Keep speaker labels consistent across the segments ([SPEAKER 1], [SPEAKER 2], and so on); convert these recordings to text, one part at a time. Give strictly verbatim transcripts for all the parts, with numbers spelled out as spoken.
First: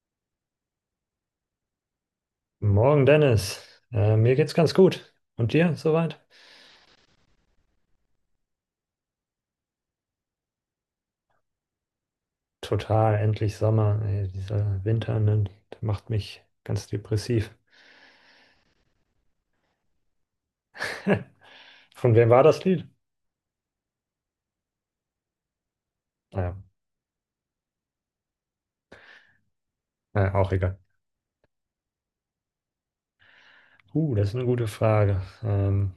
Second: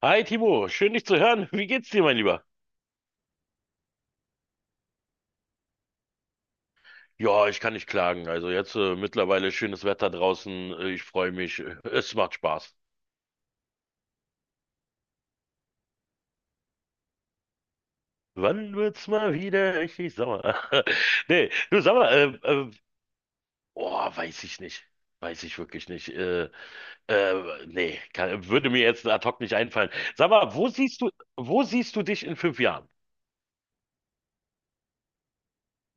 [SPEAKER 1] Hi Timo, schön dich zu hören. Wie geht's dir, mein Lieber?
[SPEAKER 2] Morgen, Dennis. Äh, mir geht's ganz gut. Und dir soweit?
[SPEAKER 1] Ja, ich kann nicht klagen. Also jetzt äh, mittlerweile schönes Wetter draußen. Äh, Ich freue mich. Äh, Es macht Spaß.
[SPEAKER 2] Total, endlich Sommer. Ey, dieser Winter, ne, der macht mich ganz depressiv.
[SPEAKER 1] Wann wird's mal wieder richtig sauer? Nee, du sag mal,
[SPEAKER 2] Von
[SPEAKER 1] äh,
[SPEAKER 2] wem war das
[SPEAKER 1] äh,
[SPEAKER 2] Lied?
[SPEAKER 1] oh, weiß ich nicht. Weiß ich wirklich nicht. Äh,
[SPEAKER 2] Naja,
[SPEAKER 1] äh, nee, kann, würde mir jetzt ad hoc nicht einfallen. Sag
[SPEAKER 2] äh, auch
[SPEAKER 1] mal, wo
[SPEAKER 2] egal.
[SPEAKER 1] siehst du, wo siehst du dich in fünf Jahren?
[SPEAKER 2] Uh, das ist eine gute Frage. Ähm,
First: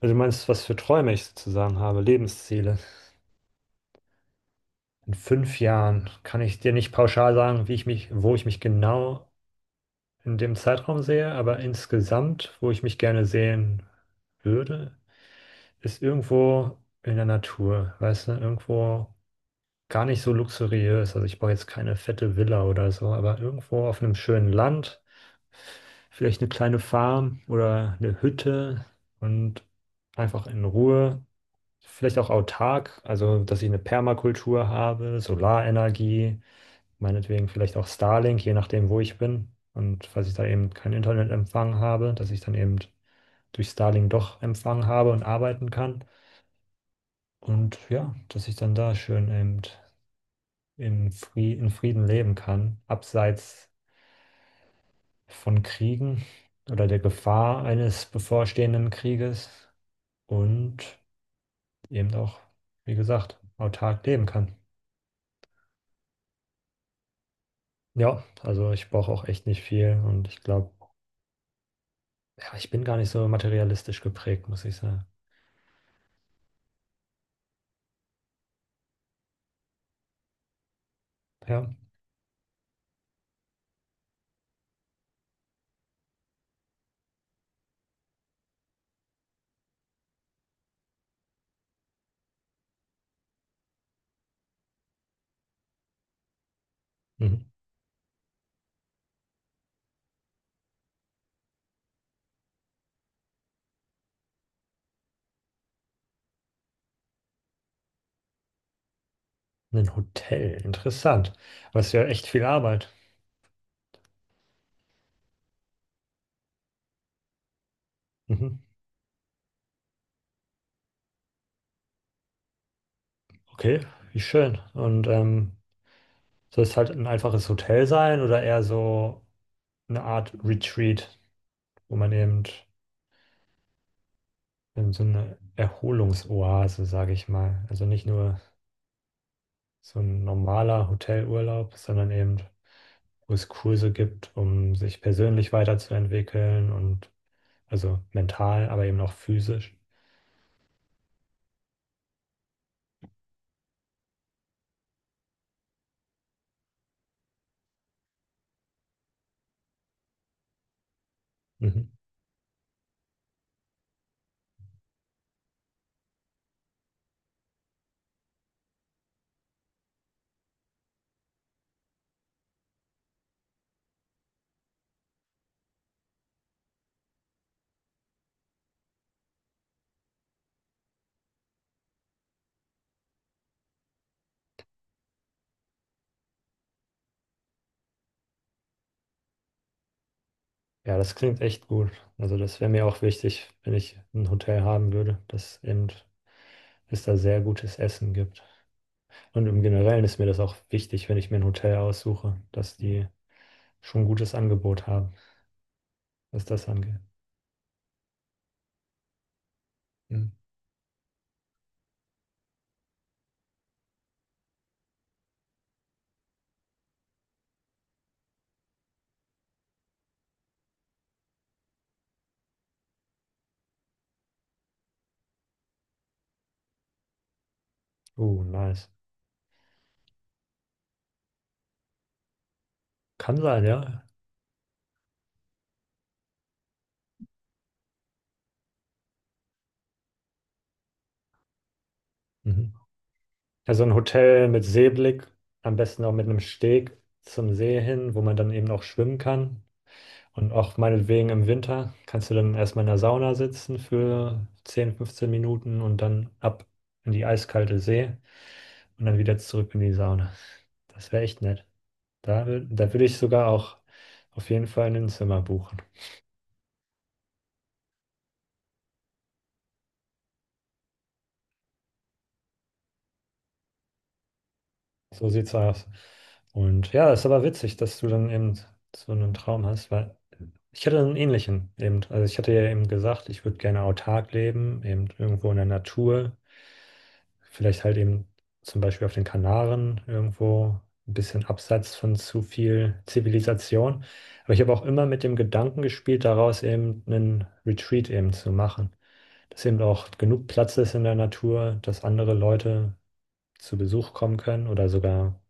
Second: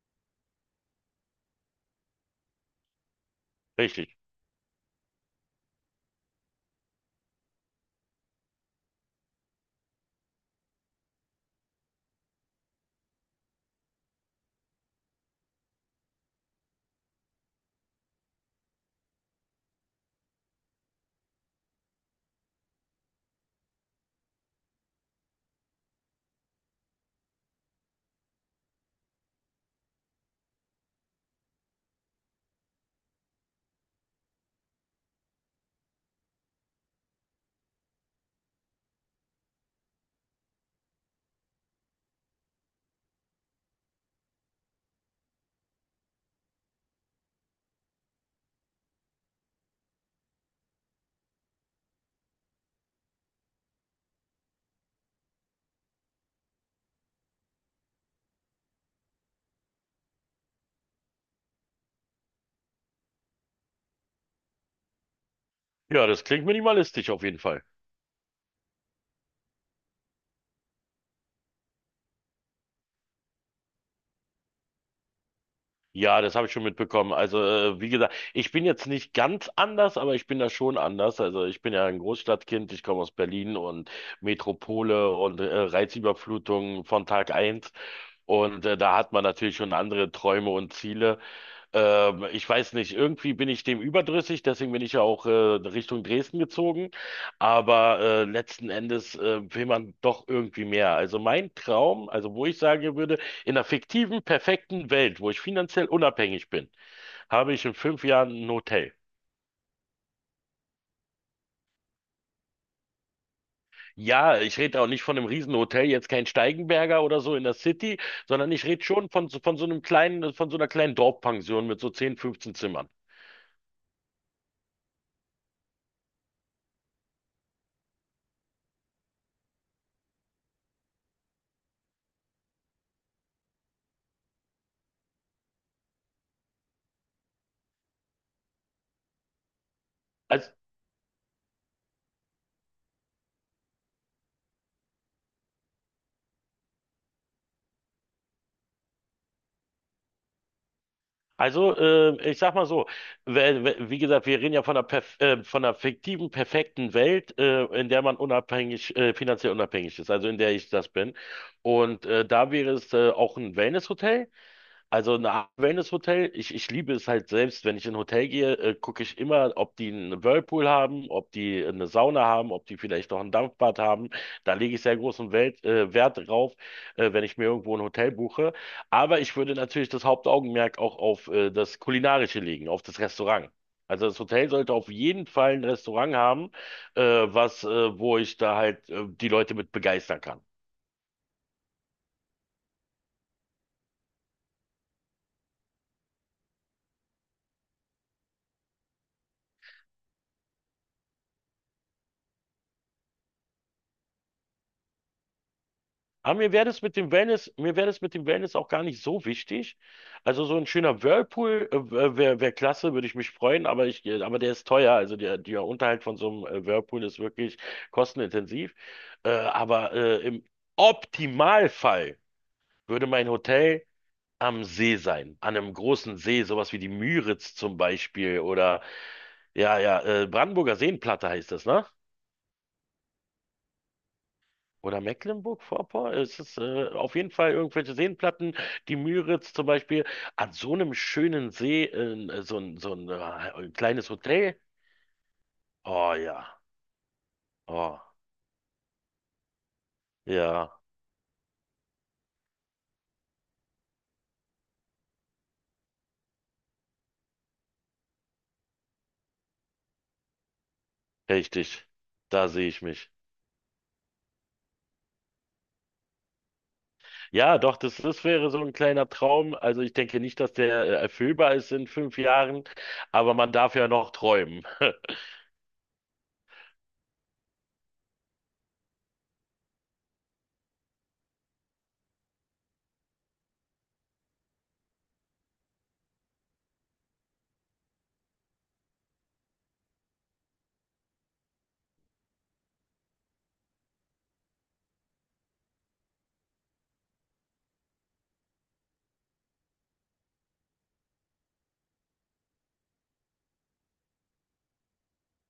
[SPEAKER 2] Also du meinst, was für Träume ich sozusagen habe, Lebensziele.
[SPEAKER 1] Richtig.
[SPEAKER 2] In fünf Jahren kann ich dir nicht pauschal sagen, wie ich mich, wo ich mich genau in dem Zeitraum sehe, aber insgesamt, wo ich mich gerne sehen würde, ist irgendwo in der Natur, weißt du, irgendwo gar nicht so luxuriös. Also ich brauche jetzt keine fette Villa oder so, aber irgendwo auf einem schönen Land, vielleicht eine kleine Farm oder eine Hütte und einfach in Ruhe. Vielleicht auch autark, also dass ich eine Permakultur habe, Solarenergie, meinetwegen vielleicht auch Starlink, je nachdem, wo ich bin. Und falls ich da eben keinen Internetempfang habe, dass ich dann eben durch Starlink doch Empfang habe und arbeiten kann. Und ja, dass ich dann da schön eben in Fri- in Frieden leben kann, abseits von Kriegen oder der Gefahr eines bevorstehenden Krieges und eben auch, wie gesagt, autark leben kann.
[SPEAKER 1] Ja, das klingt minimalistisch auf jeden Fall.
[SPEAKER 2] Ja, also ich brauche auch echt nicht viel und ich glaube, ja, ich bin gar nicht so materialistisch geprägt, muss ich sagen.
[SPEAKER 1] Ja, das habe ich schon mitbekommen. Also, äh, wie gesagt, ich bin jetzt nicht ganz anders, aber ich bin da schon anders. Also, ich
[SPEAKER 2] Ja,
[SPEAKER 1] bin ja ein Großstadtkind, ich komme aus Berlin und Metropole und äh, Reizüberflutung von Tag eins. Und äh, da hat man natürlich schon andere Träume und Ziele. Ähm, ich weiß nicht, irgendwie bin ich dem überdrüssig, deswegen bin ich ja auch äh, Richtung Dresden gezogen.
[SPEAKER 2] mhm.
[SPEAKER 1] Aber äh, letzten Endes äh, will man doch irgendwie mehr. Also mein Traum, also wo ich sagen würde, in einer fiktiven, perfekten Welt, wo ich finanziell unabhängig bin, habe ich in fünf Jahren ein Hotel.
[SPEAKER 2] Ein Hotel, interessant. Aber es ist ja echt viel Arbeit.
[SPEAKER 1] Ja, ich rede auch nicht von einem Riesenhotel, jetzt kein Steigenberger oder so in der City, sondern
[SPEAKER 2] Mhm.
[SPEAKER 1] ich rede schon von, so- von so einem kleinen, von so einer kleinen Dorfpension mit so zehn fünfzehn Zimmern.
[SPEAKER 2] Okay, wie schön. Und ähm, Soll es halt ein einfaches Hotel sein oder eher so eine Art Retreat, wo man eben in so eine Erholungsoase, sage ich mal. Also nicht nur so ein
[SPEAKER 1] Also,
[SPEAKER 2] normaler Hotelurlaub, sondern eben, wo es Kurse gibt, um sich persönlich weiterzuentwickeln und also mental, aber eben auch physisch.
[SPEAKER 1] also äh, ich sag mal so, we- we- wie gesagt, wir reden ja von einer, perf äh, von einer fiktiven, perfekten Welt, äh, in der man unabhängig, äh, finanziell unabhängig ist, also in der ich das bin.
[SPEAKER 2] Mhm.
[SPEAKER 1] Und äh, da wäre es äh, auch ein Wellnesshotel. Also eine Art Wellness-Hotel, ich, ich liebe es halt selbst, wenn ich in ein Hotel gehe, äh, gucke ich immer, ob die einen Whirlpool haben, ob die eine Sauna haben, ob die vielleicht noch ein Dampfbad haben. Da lege ich sehr großen Welt, äh, Wert drauf, äh, wenn ich mir irgendwo ein Hotel buche. Aber ich würde natürlich das Hauptaugenmerk auch auf äh, das Kulinarische legen, auf das Restaurant. Also das Hotel sollte auf jeden Fall ein Restaurant haben, äh, was, äh, wo ich da halt äh, die Leute mit begeistern kann.
[SPEAKER 2] Ja, das klingt echt gut. Also das wäre mir auch wichtig, wenn ich ein Hotel haben würde, dass eben es da sehr gutes Essen gibt. Und im Generellen ist mir das auch wichtig, wenn ich mir ein Hotel aussuche, dass die schon ein gutes Angebot haben,
[SPEAKER 1] Aber
[SPEAKER 2] was
[SPEAKER 1] mir wäre
[SPEAKER 2] das
[SPEAKER 1] das mit
[SPEAKER 2] angeht.
[SPEAKER 1] dem Wellness, mir wäre das mit dem Wellness auch gar nicht so wichtig.
[SPEAKER 2] Mhm.
[SPEAKER 1] Also so ein schöner Whirlpool äh, wäre wär klasse, würde ich mich freuen, aber ich, äh, aber der ist teuer. Also der, der Unterhalt von so einem äh, Whirlpool ist wirklich kostenintensiv. Äh, aber äh, im Optimalfall würde mein Hotel am See sein, an einem großen See, sowas wie die Müritz zum Beispiel
[SPEAKER 2] Oh,
[SPEAKER 1] oder
[SPEAKER 2] nice.
[SPEAKER 1] ja, ja, äh, Brandenburger Seenplatte heißt das, ne?
[SPEAKER 2] Kann sein, ja.
[SPEAKER 1] Oder Mecklenburg-Vorpommern? Es ist äh, auf jeden Fall irgendwelche Seenplatten. Die Müritz zum Beispiel, an so einem schönen See, äh, so
[SPEAKER 2] Mhm.
[SPEAKER 1] ein, so ein, äh, ein
[SPEAKER 2] Also ein
[SPEAKER 1] kleines
[SPEAKER 2] Hotel
[SPEAKER 1] Hotel.
[SPEAKER 2] mit Seeblick, am besten auch
[SPEAKER 1] Oh
[SPEAKER 2] mit einem
[SPEAKER 1] ja,
[SPEAKER 2] Steg zum See
[SPEAKER 1] oh
[SPEAKER 2] hin, wo man dann eben auch schwimmen kann. Und
[SPEAKER 1] ja,
[SPEAKER 2] auch meinetwegen im Winter kannst du dann erstmal in der Sauna sitzen für zehn, fünfzehn Minuten und dann ab in die eiskalte See und dann wieder zurück in die Sauna. Das wäre echt nett.
[SPEAKER 1] richtig.
[SPEAKER 2] Da,
[SPEAKER 1] Da sehe ich
[SPEAKER 2] da will
[SPEAKER 1] mich.
[SPEAKER 2] ich sogar auch auf jeden Fall ein Zimmer buchen.
[SPEAKER 1] Ja, doch, das, das wäre so ein kleiner Traum. Also ich denke nicht, dass der äh, erfüllbar ist in fünf Jahren, aber man darf ja noch träumen.
[SPEAKER 2] So sieht's aus. Und ja, ist aber witzig, dass du dann eben so einen Traum hast, weil ich hatte einen ähnlichen eben. Also ich hatte ja eben gesagt, ich würde gerne autark leben, eben irgendwo in der Natur. Vielleicht halt eben zum Beispiel auf den Kanaren irgendwo ein bisschen abseits von zu viel Zivilisation. Aber ich habe auch immer mit dem Gedanken gespielt, daraus eben einen Retreat eben zu machen. Dass eben auch genug Platz ist in der Natur, dass andere Leute zu Besuch kommen können oder sogar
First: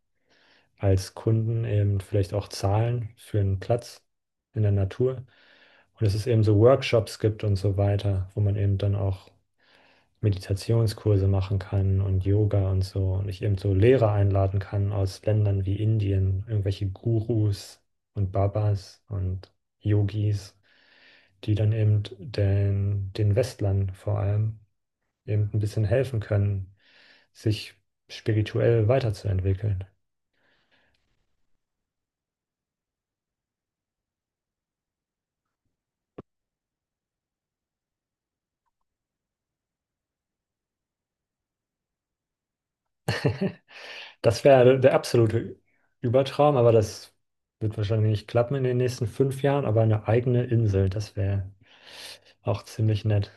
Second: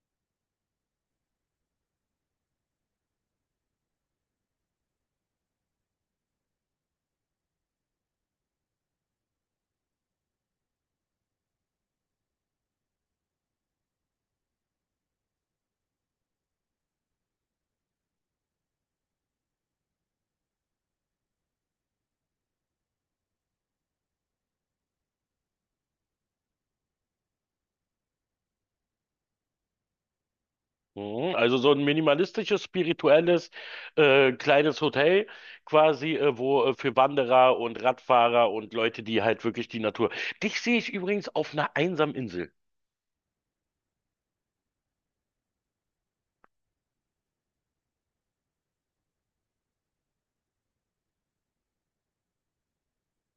[SPEAKER 2] als Kunden eben vielleicht auch zahlen für einen Platz in der Natur. Und dass es eben so Workshops gibt und so weiter, wo man eben dann auch Meditationskurse machen kann und Yoga und so und ich eben so Lehrer einladen kann aus Ländern wie Indien, irgendwelche Gurus und Babas und Yogis, die dann eben den, den Westlern vor allem eben ein bisschen helfen können, sich spirituell weiterzuentwickeln.
[SPEAKER 1] Mhm. Also so ein minimalistisches, spirituelles, äh, kleines Hotel quasi, äh, wo äh, für Wanderer und Radfahrer und Leute, die halt wirklich die Natur. Dich sehe ich übrigens auf einer einsamen Insel.
[SPEAKER 2] Das wäre der absolute Übertraum, aber das wird wahrscheinlich nicht klappen in den nächsten fünf Jahren, aber eine eigene Insel, das wäre auch ziemlich nett.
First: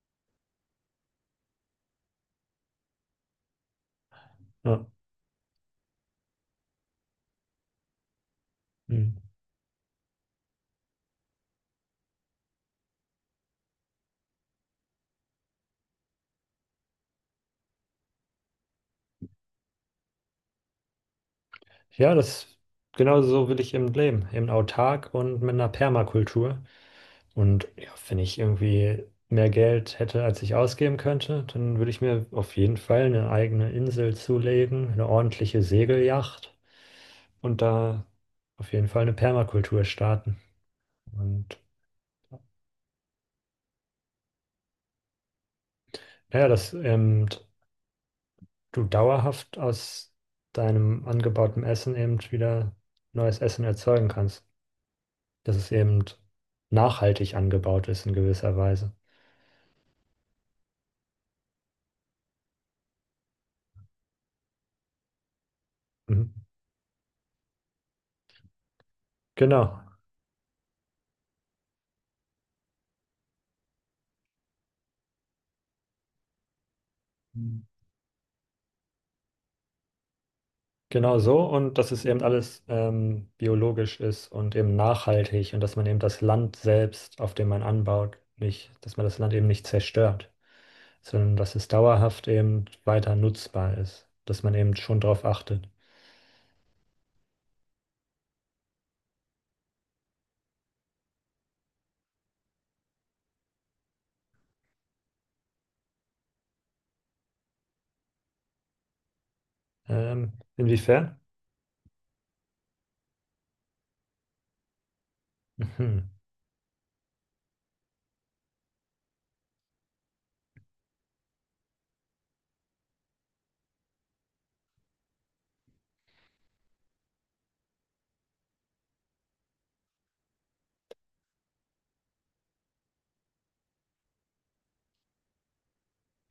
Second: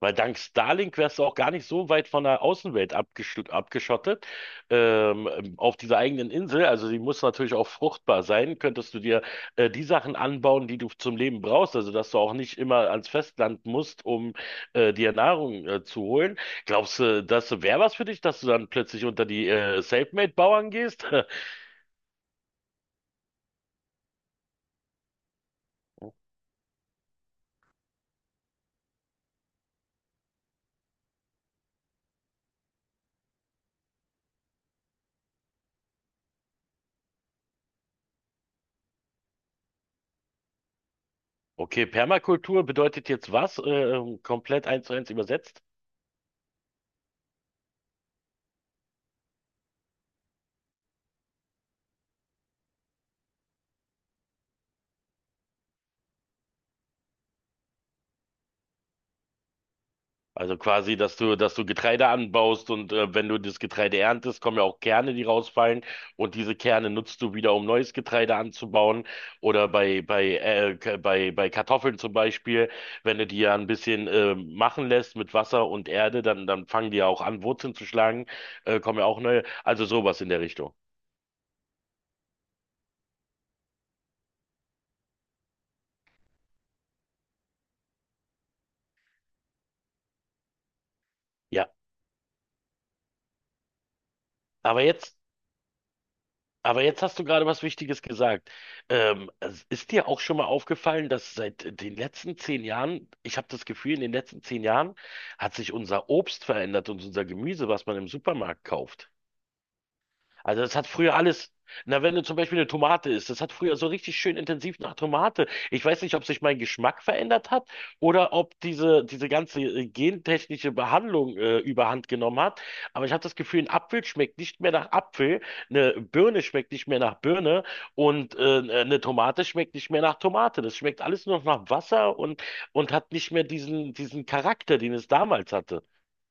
[SPEAKER 1] Weil dank Starlink wärst du auch gar nicht so weit von der Außenwelt abgesch abgeschottet,
[SPEAKER 2] Ja.
[SPEAKER 1] ähm, ähm, auf dieser eigenen Insel. Also sie muss natürlich auch fruchtbar sein. Könntest du
[SPEAKER 2] Hm.
[SPEAKER 1] dir äh, die Sachen anbauen, die du zum Leben brauchst, also dass du auch nicht immer ans Festland musst, um äh, dir Nahrung äh, zu holen. Glaubst du, das wäre was für dich, dass du dann plötzlich unter die äh, Selfmade-Bauern gehst?
[SPEAKER 2] Ja, das genau so will ich eben leben, eben autark und mit einer Permakultur. Und ja, wenn ich irgendwie mehr Geld hätte, als ich ausgeben könnte, dann würde ich mir auf jeden Fall eine eigene Insel zulegen, eine ordentliche Segeljacht und da auf jeden Fall eine Permakultur starten. Und
[SPEAKER 1] Okay, Permakultur bedeutet jetzt was? Äh, komplett eins zu eins übersetzt?
[SPEAKER 2] ja, dass eben du dauerhaft aus deinem angebauten Essen eben wieder neues Essen erzeugen kannst, dass es eben nachhaltig angebaut ist in gewisser Weise.
[SPEAKER 1] Also quasi, dass du, dass du Getreide anbaust und äh, wenn du das Getreide erntest, kommen ja auch Kerne, die rausfallen
[SPEAKER 2] Mhm.
[SPEAKER 1] und diese Kerne nutzt du wieder, um neues Getreide anzubauen oder
[SPEAKER 2] Genau.
[SPEAKER 1] bei bei äh, K- bei bei Kartoffeln zum Beispiel, wenn du die ja ein bisschen äh, machen lässt mit Wasser und Erde, dann dann fangen die ja auch an,
[SPEAKER 2] Mhm.
[SPEAKER 1] Wurzeln zu schlagen, äh, kommen ja auch neue, also sowas in der Richtung.
[SPEAKER 2] Genau so. Und dass es eben alles ähm, biologisch ist und eben nachhaltig und dass man eben das Land selbst, auf dem man anbaut, nicht, dass man das Land eben nicht zerstört, sondern dass
[SPEAKER 1] Ja,
[SPEAKER 2] es dauerhaft eben weiter nutzbar ist, dass man eben
[SPEAKER 1] aber
[SPEAKER 2] schon
[SPEAKER 1] jetzt
[SPEAKER 2] darauf achtet.
[SPEAKER 1] Aber jetzt hast du gerade was Wichtiges gesagt. Ähm, es ist dir auch schon mal aufgefallen, dass seit den letzten zehn Jahren, ich habe das Gefühl, in den letzten zehn Jahren hat sich unser Obst verändert und unser Gemüse, was man im Supermarkt kauft.
[SPEAKER 2] Ähm,
[SPEAKER 1] Also das hat früher
[SPEAKER 2] inwiefern?
[SPEAKER 1] alles. Na, wenn du zum Beispiel eine Tomate isst, das hat früher so richtig schön intensiv nach Tomate. Ich weiß
[SPEAKER 2] Mhm.
[SPEAKER 1] nicht, ob sich mein Geschmack verändert hat oder ob diese, diese ganze äh, gentechnische Behandlung äh, überhand genommen hat. Aber ich habe das Gefühl, ein Apfel schmeckt nicht mehr nach Apfel, eine Birne schmeckt nicht mehr nach Birne und äh, eine Tomate schmeckt nicht mehr nach Tomate. Das schmeckt alles nur noch nach Wasser und, und hat nicht mehr diesen, diesen Charakter, den es damals hatte.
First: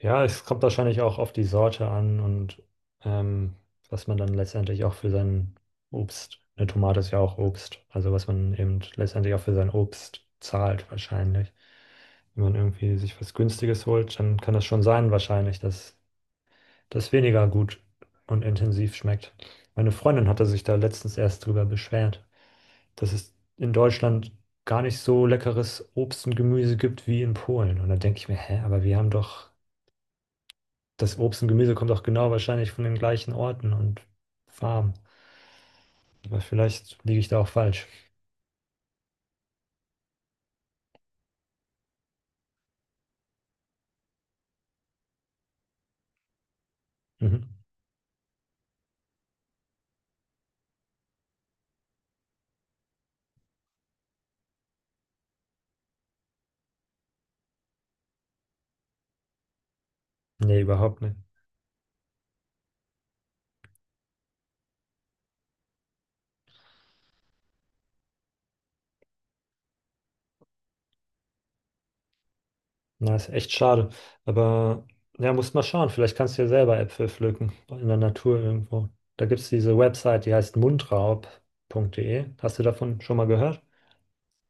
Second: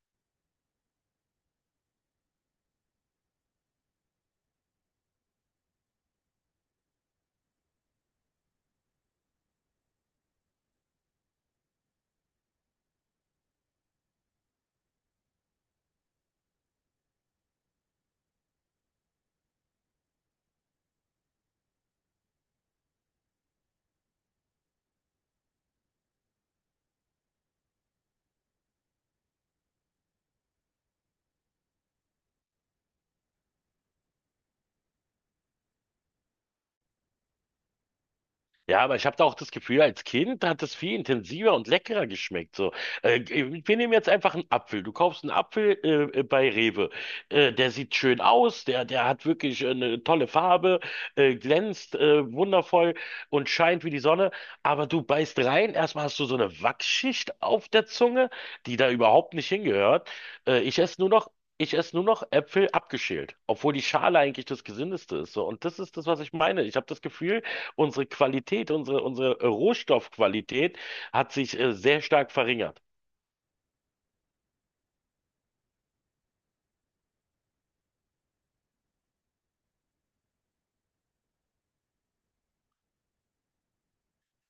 [SPEAKER 2] Ja, es kommt wahrscheinlich auch auf die Sorte an und ähm, was man dann letztendlich auch für sein Obst, eine Tomate ist ja auch Obst, also was man eben letztendlich auch für sein Obst zahlt wahrscheinlich. Wenn man irgendwie sich was Günstiges holt, dann kann das schon sein wahrscheinlich, dass das weniger gut und intensiv schmeckt. Meine Freundin hatte sich da letztens erst drüber beschwert, dass es in Deutschland gar nicht so leckeres Obst und Gemüse gibt wie in Polen. Und da denke ich mir, hä, aber wir haben doch das Obst und Gemüse kommt auch genau wahrscheinlich von den gleichen Orten und Farmen. Aber vielleicht liege ich da auch falsch.
[SPEAKER 1] Ja, aber ich habe da auch das Gefühl, als Kind hat es viel intensiver und leckerer geschmeckt. So, äh, wir nehmen jetzt einfach einen Apfel. Du kaufst einen Apfel äh, äh, bei Rewe.
[SPEAKER 2] Mhm.
[SPEAKER 1] Äh, der sieht schön aus, der, der hat wirklich eine tolle Farbe, äh, glänzt äh, wundervoll und scheint wie die Sonne. Aber du beißt rein, erstmal hast du so eine Wachsschicht auf der Zunge, die da überhaupt nicht hingehört.
[SPEAKER 2] Nee,
[SPEAKER 1] Äh, ich esse
[SPEAKER 2] überhaupt
[SPEAKER 1] nur
[SPEAKER 2] nicht.
[SPEAKER 1] noch Ich esse nur noch Äpfel abgeschält, obwohl die Schale eigentlich das Gesündeste ist. So. Und das ist das, was ich meine. Ich habe das Gefühl, unsere Qualität, unsere, unsere Rohstoffqualität hat sich äh, sehr stark verringert.
[SPEAKER 2] Na, ist echt schade. Aber ja, musst mal schauen. Vielleicht kannst du ja selber Äpfel pflücken in der Natur irgendwo. Da gibt es diese Website, die heißt mundraub Punkt de. Hast du davon schon mal gehört?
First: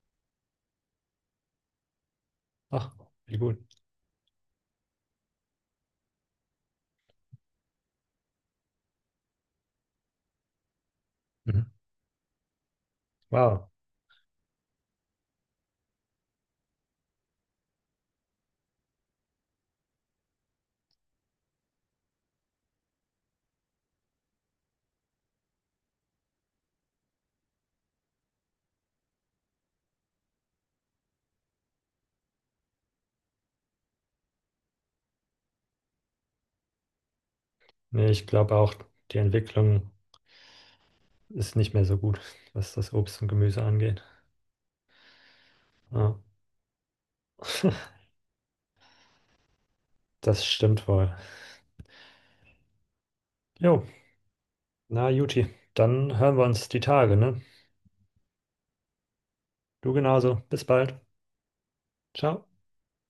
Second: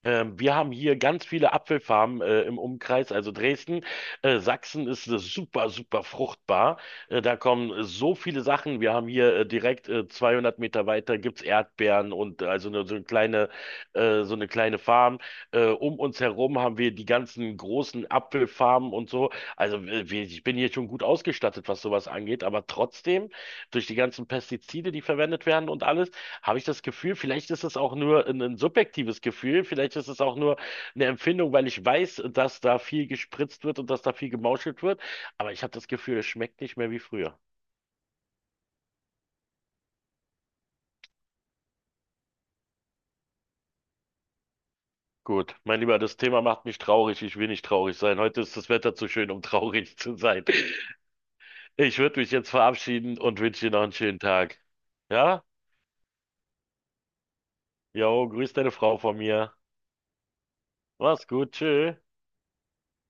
[SPEAKER 1] Ähm, wir haben hier ganz viele Apfelfarmen äh, im
[SPEAKER 2] Ach,
[SPEAKER 1] Umkreis, also
[SPEAKER 2] wie gut.
[SPEAKER 1] Dresden. Äh, Sachsen ist äh, super, super fruchtbar. Äh, da kommen äh, so viele Sachen. Wir haben hier äh, direkt äh, zweihundert Meter weiter gibt's
[SPEAKER 2] Mhm.
[SPEAKER 1] Erdbeeren und äh, also eine, so eine kleine,
[SPEAKER 2] Wow.
[SPEAKER 1] äh, so eine kleine Farm. Äh, um uns herum haben wir die ganzen großen Apfelfarmen und so. Also äh, wir- ich bin hier schon gut ausgestattet, was sowas angeht, aber trotzdem durch die ganzen Pestizide, die verwendet werden und alles, habe ich das Gefühl, vielleicht ist es auch nur ein, ein subjektives Gefühl, vielleicht ist es auch nur eine Empfindung, weil ich weiß, dass da viel gespritzt wird und dass da viel gemauschelt wird, aber ich habe das Gefühl, es schmeckt nicht mehr wie früher.
[SPEAKER 2] Nee, ich glaube auch, die Entwicklung ist nicht mehr so gut, was das Obst und Gemüse angeht.
[SPEAKER 1] Gut, mein Lieber,
[SPEAKER 2] Ja,
[SPEAKER 1] das Thema macht mich traurig. Ich will nicht traurig sein. Heute ist das Wetter zu schön, um traurig zu
[SPEAKER 2] das
[SPEAKER 1] sein.
[SPEAKER 2] stimmt wohl.
[SPEAKER 1] Ich würde mich jetzt verabschieden und wünsche dir
[SPEAKER 2] Jo.
[SPEAKER 1] noch einen schönen Tag.
[SPEAKER 2] Na,
[SPEAKER 1] Ja?
[SPEAKER 2] Juti, dann hören wir uns die Tage, ne?
[SPEAKER 1] Jo, grüß deine Frau von mir.
[SPEAKER 2] Du genauso. Bis bald.
[SPEAKER 1] Mach's gut, tschö.
[SPEAKER 2] Ciao.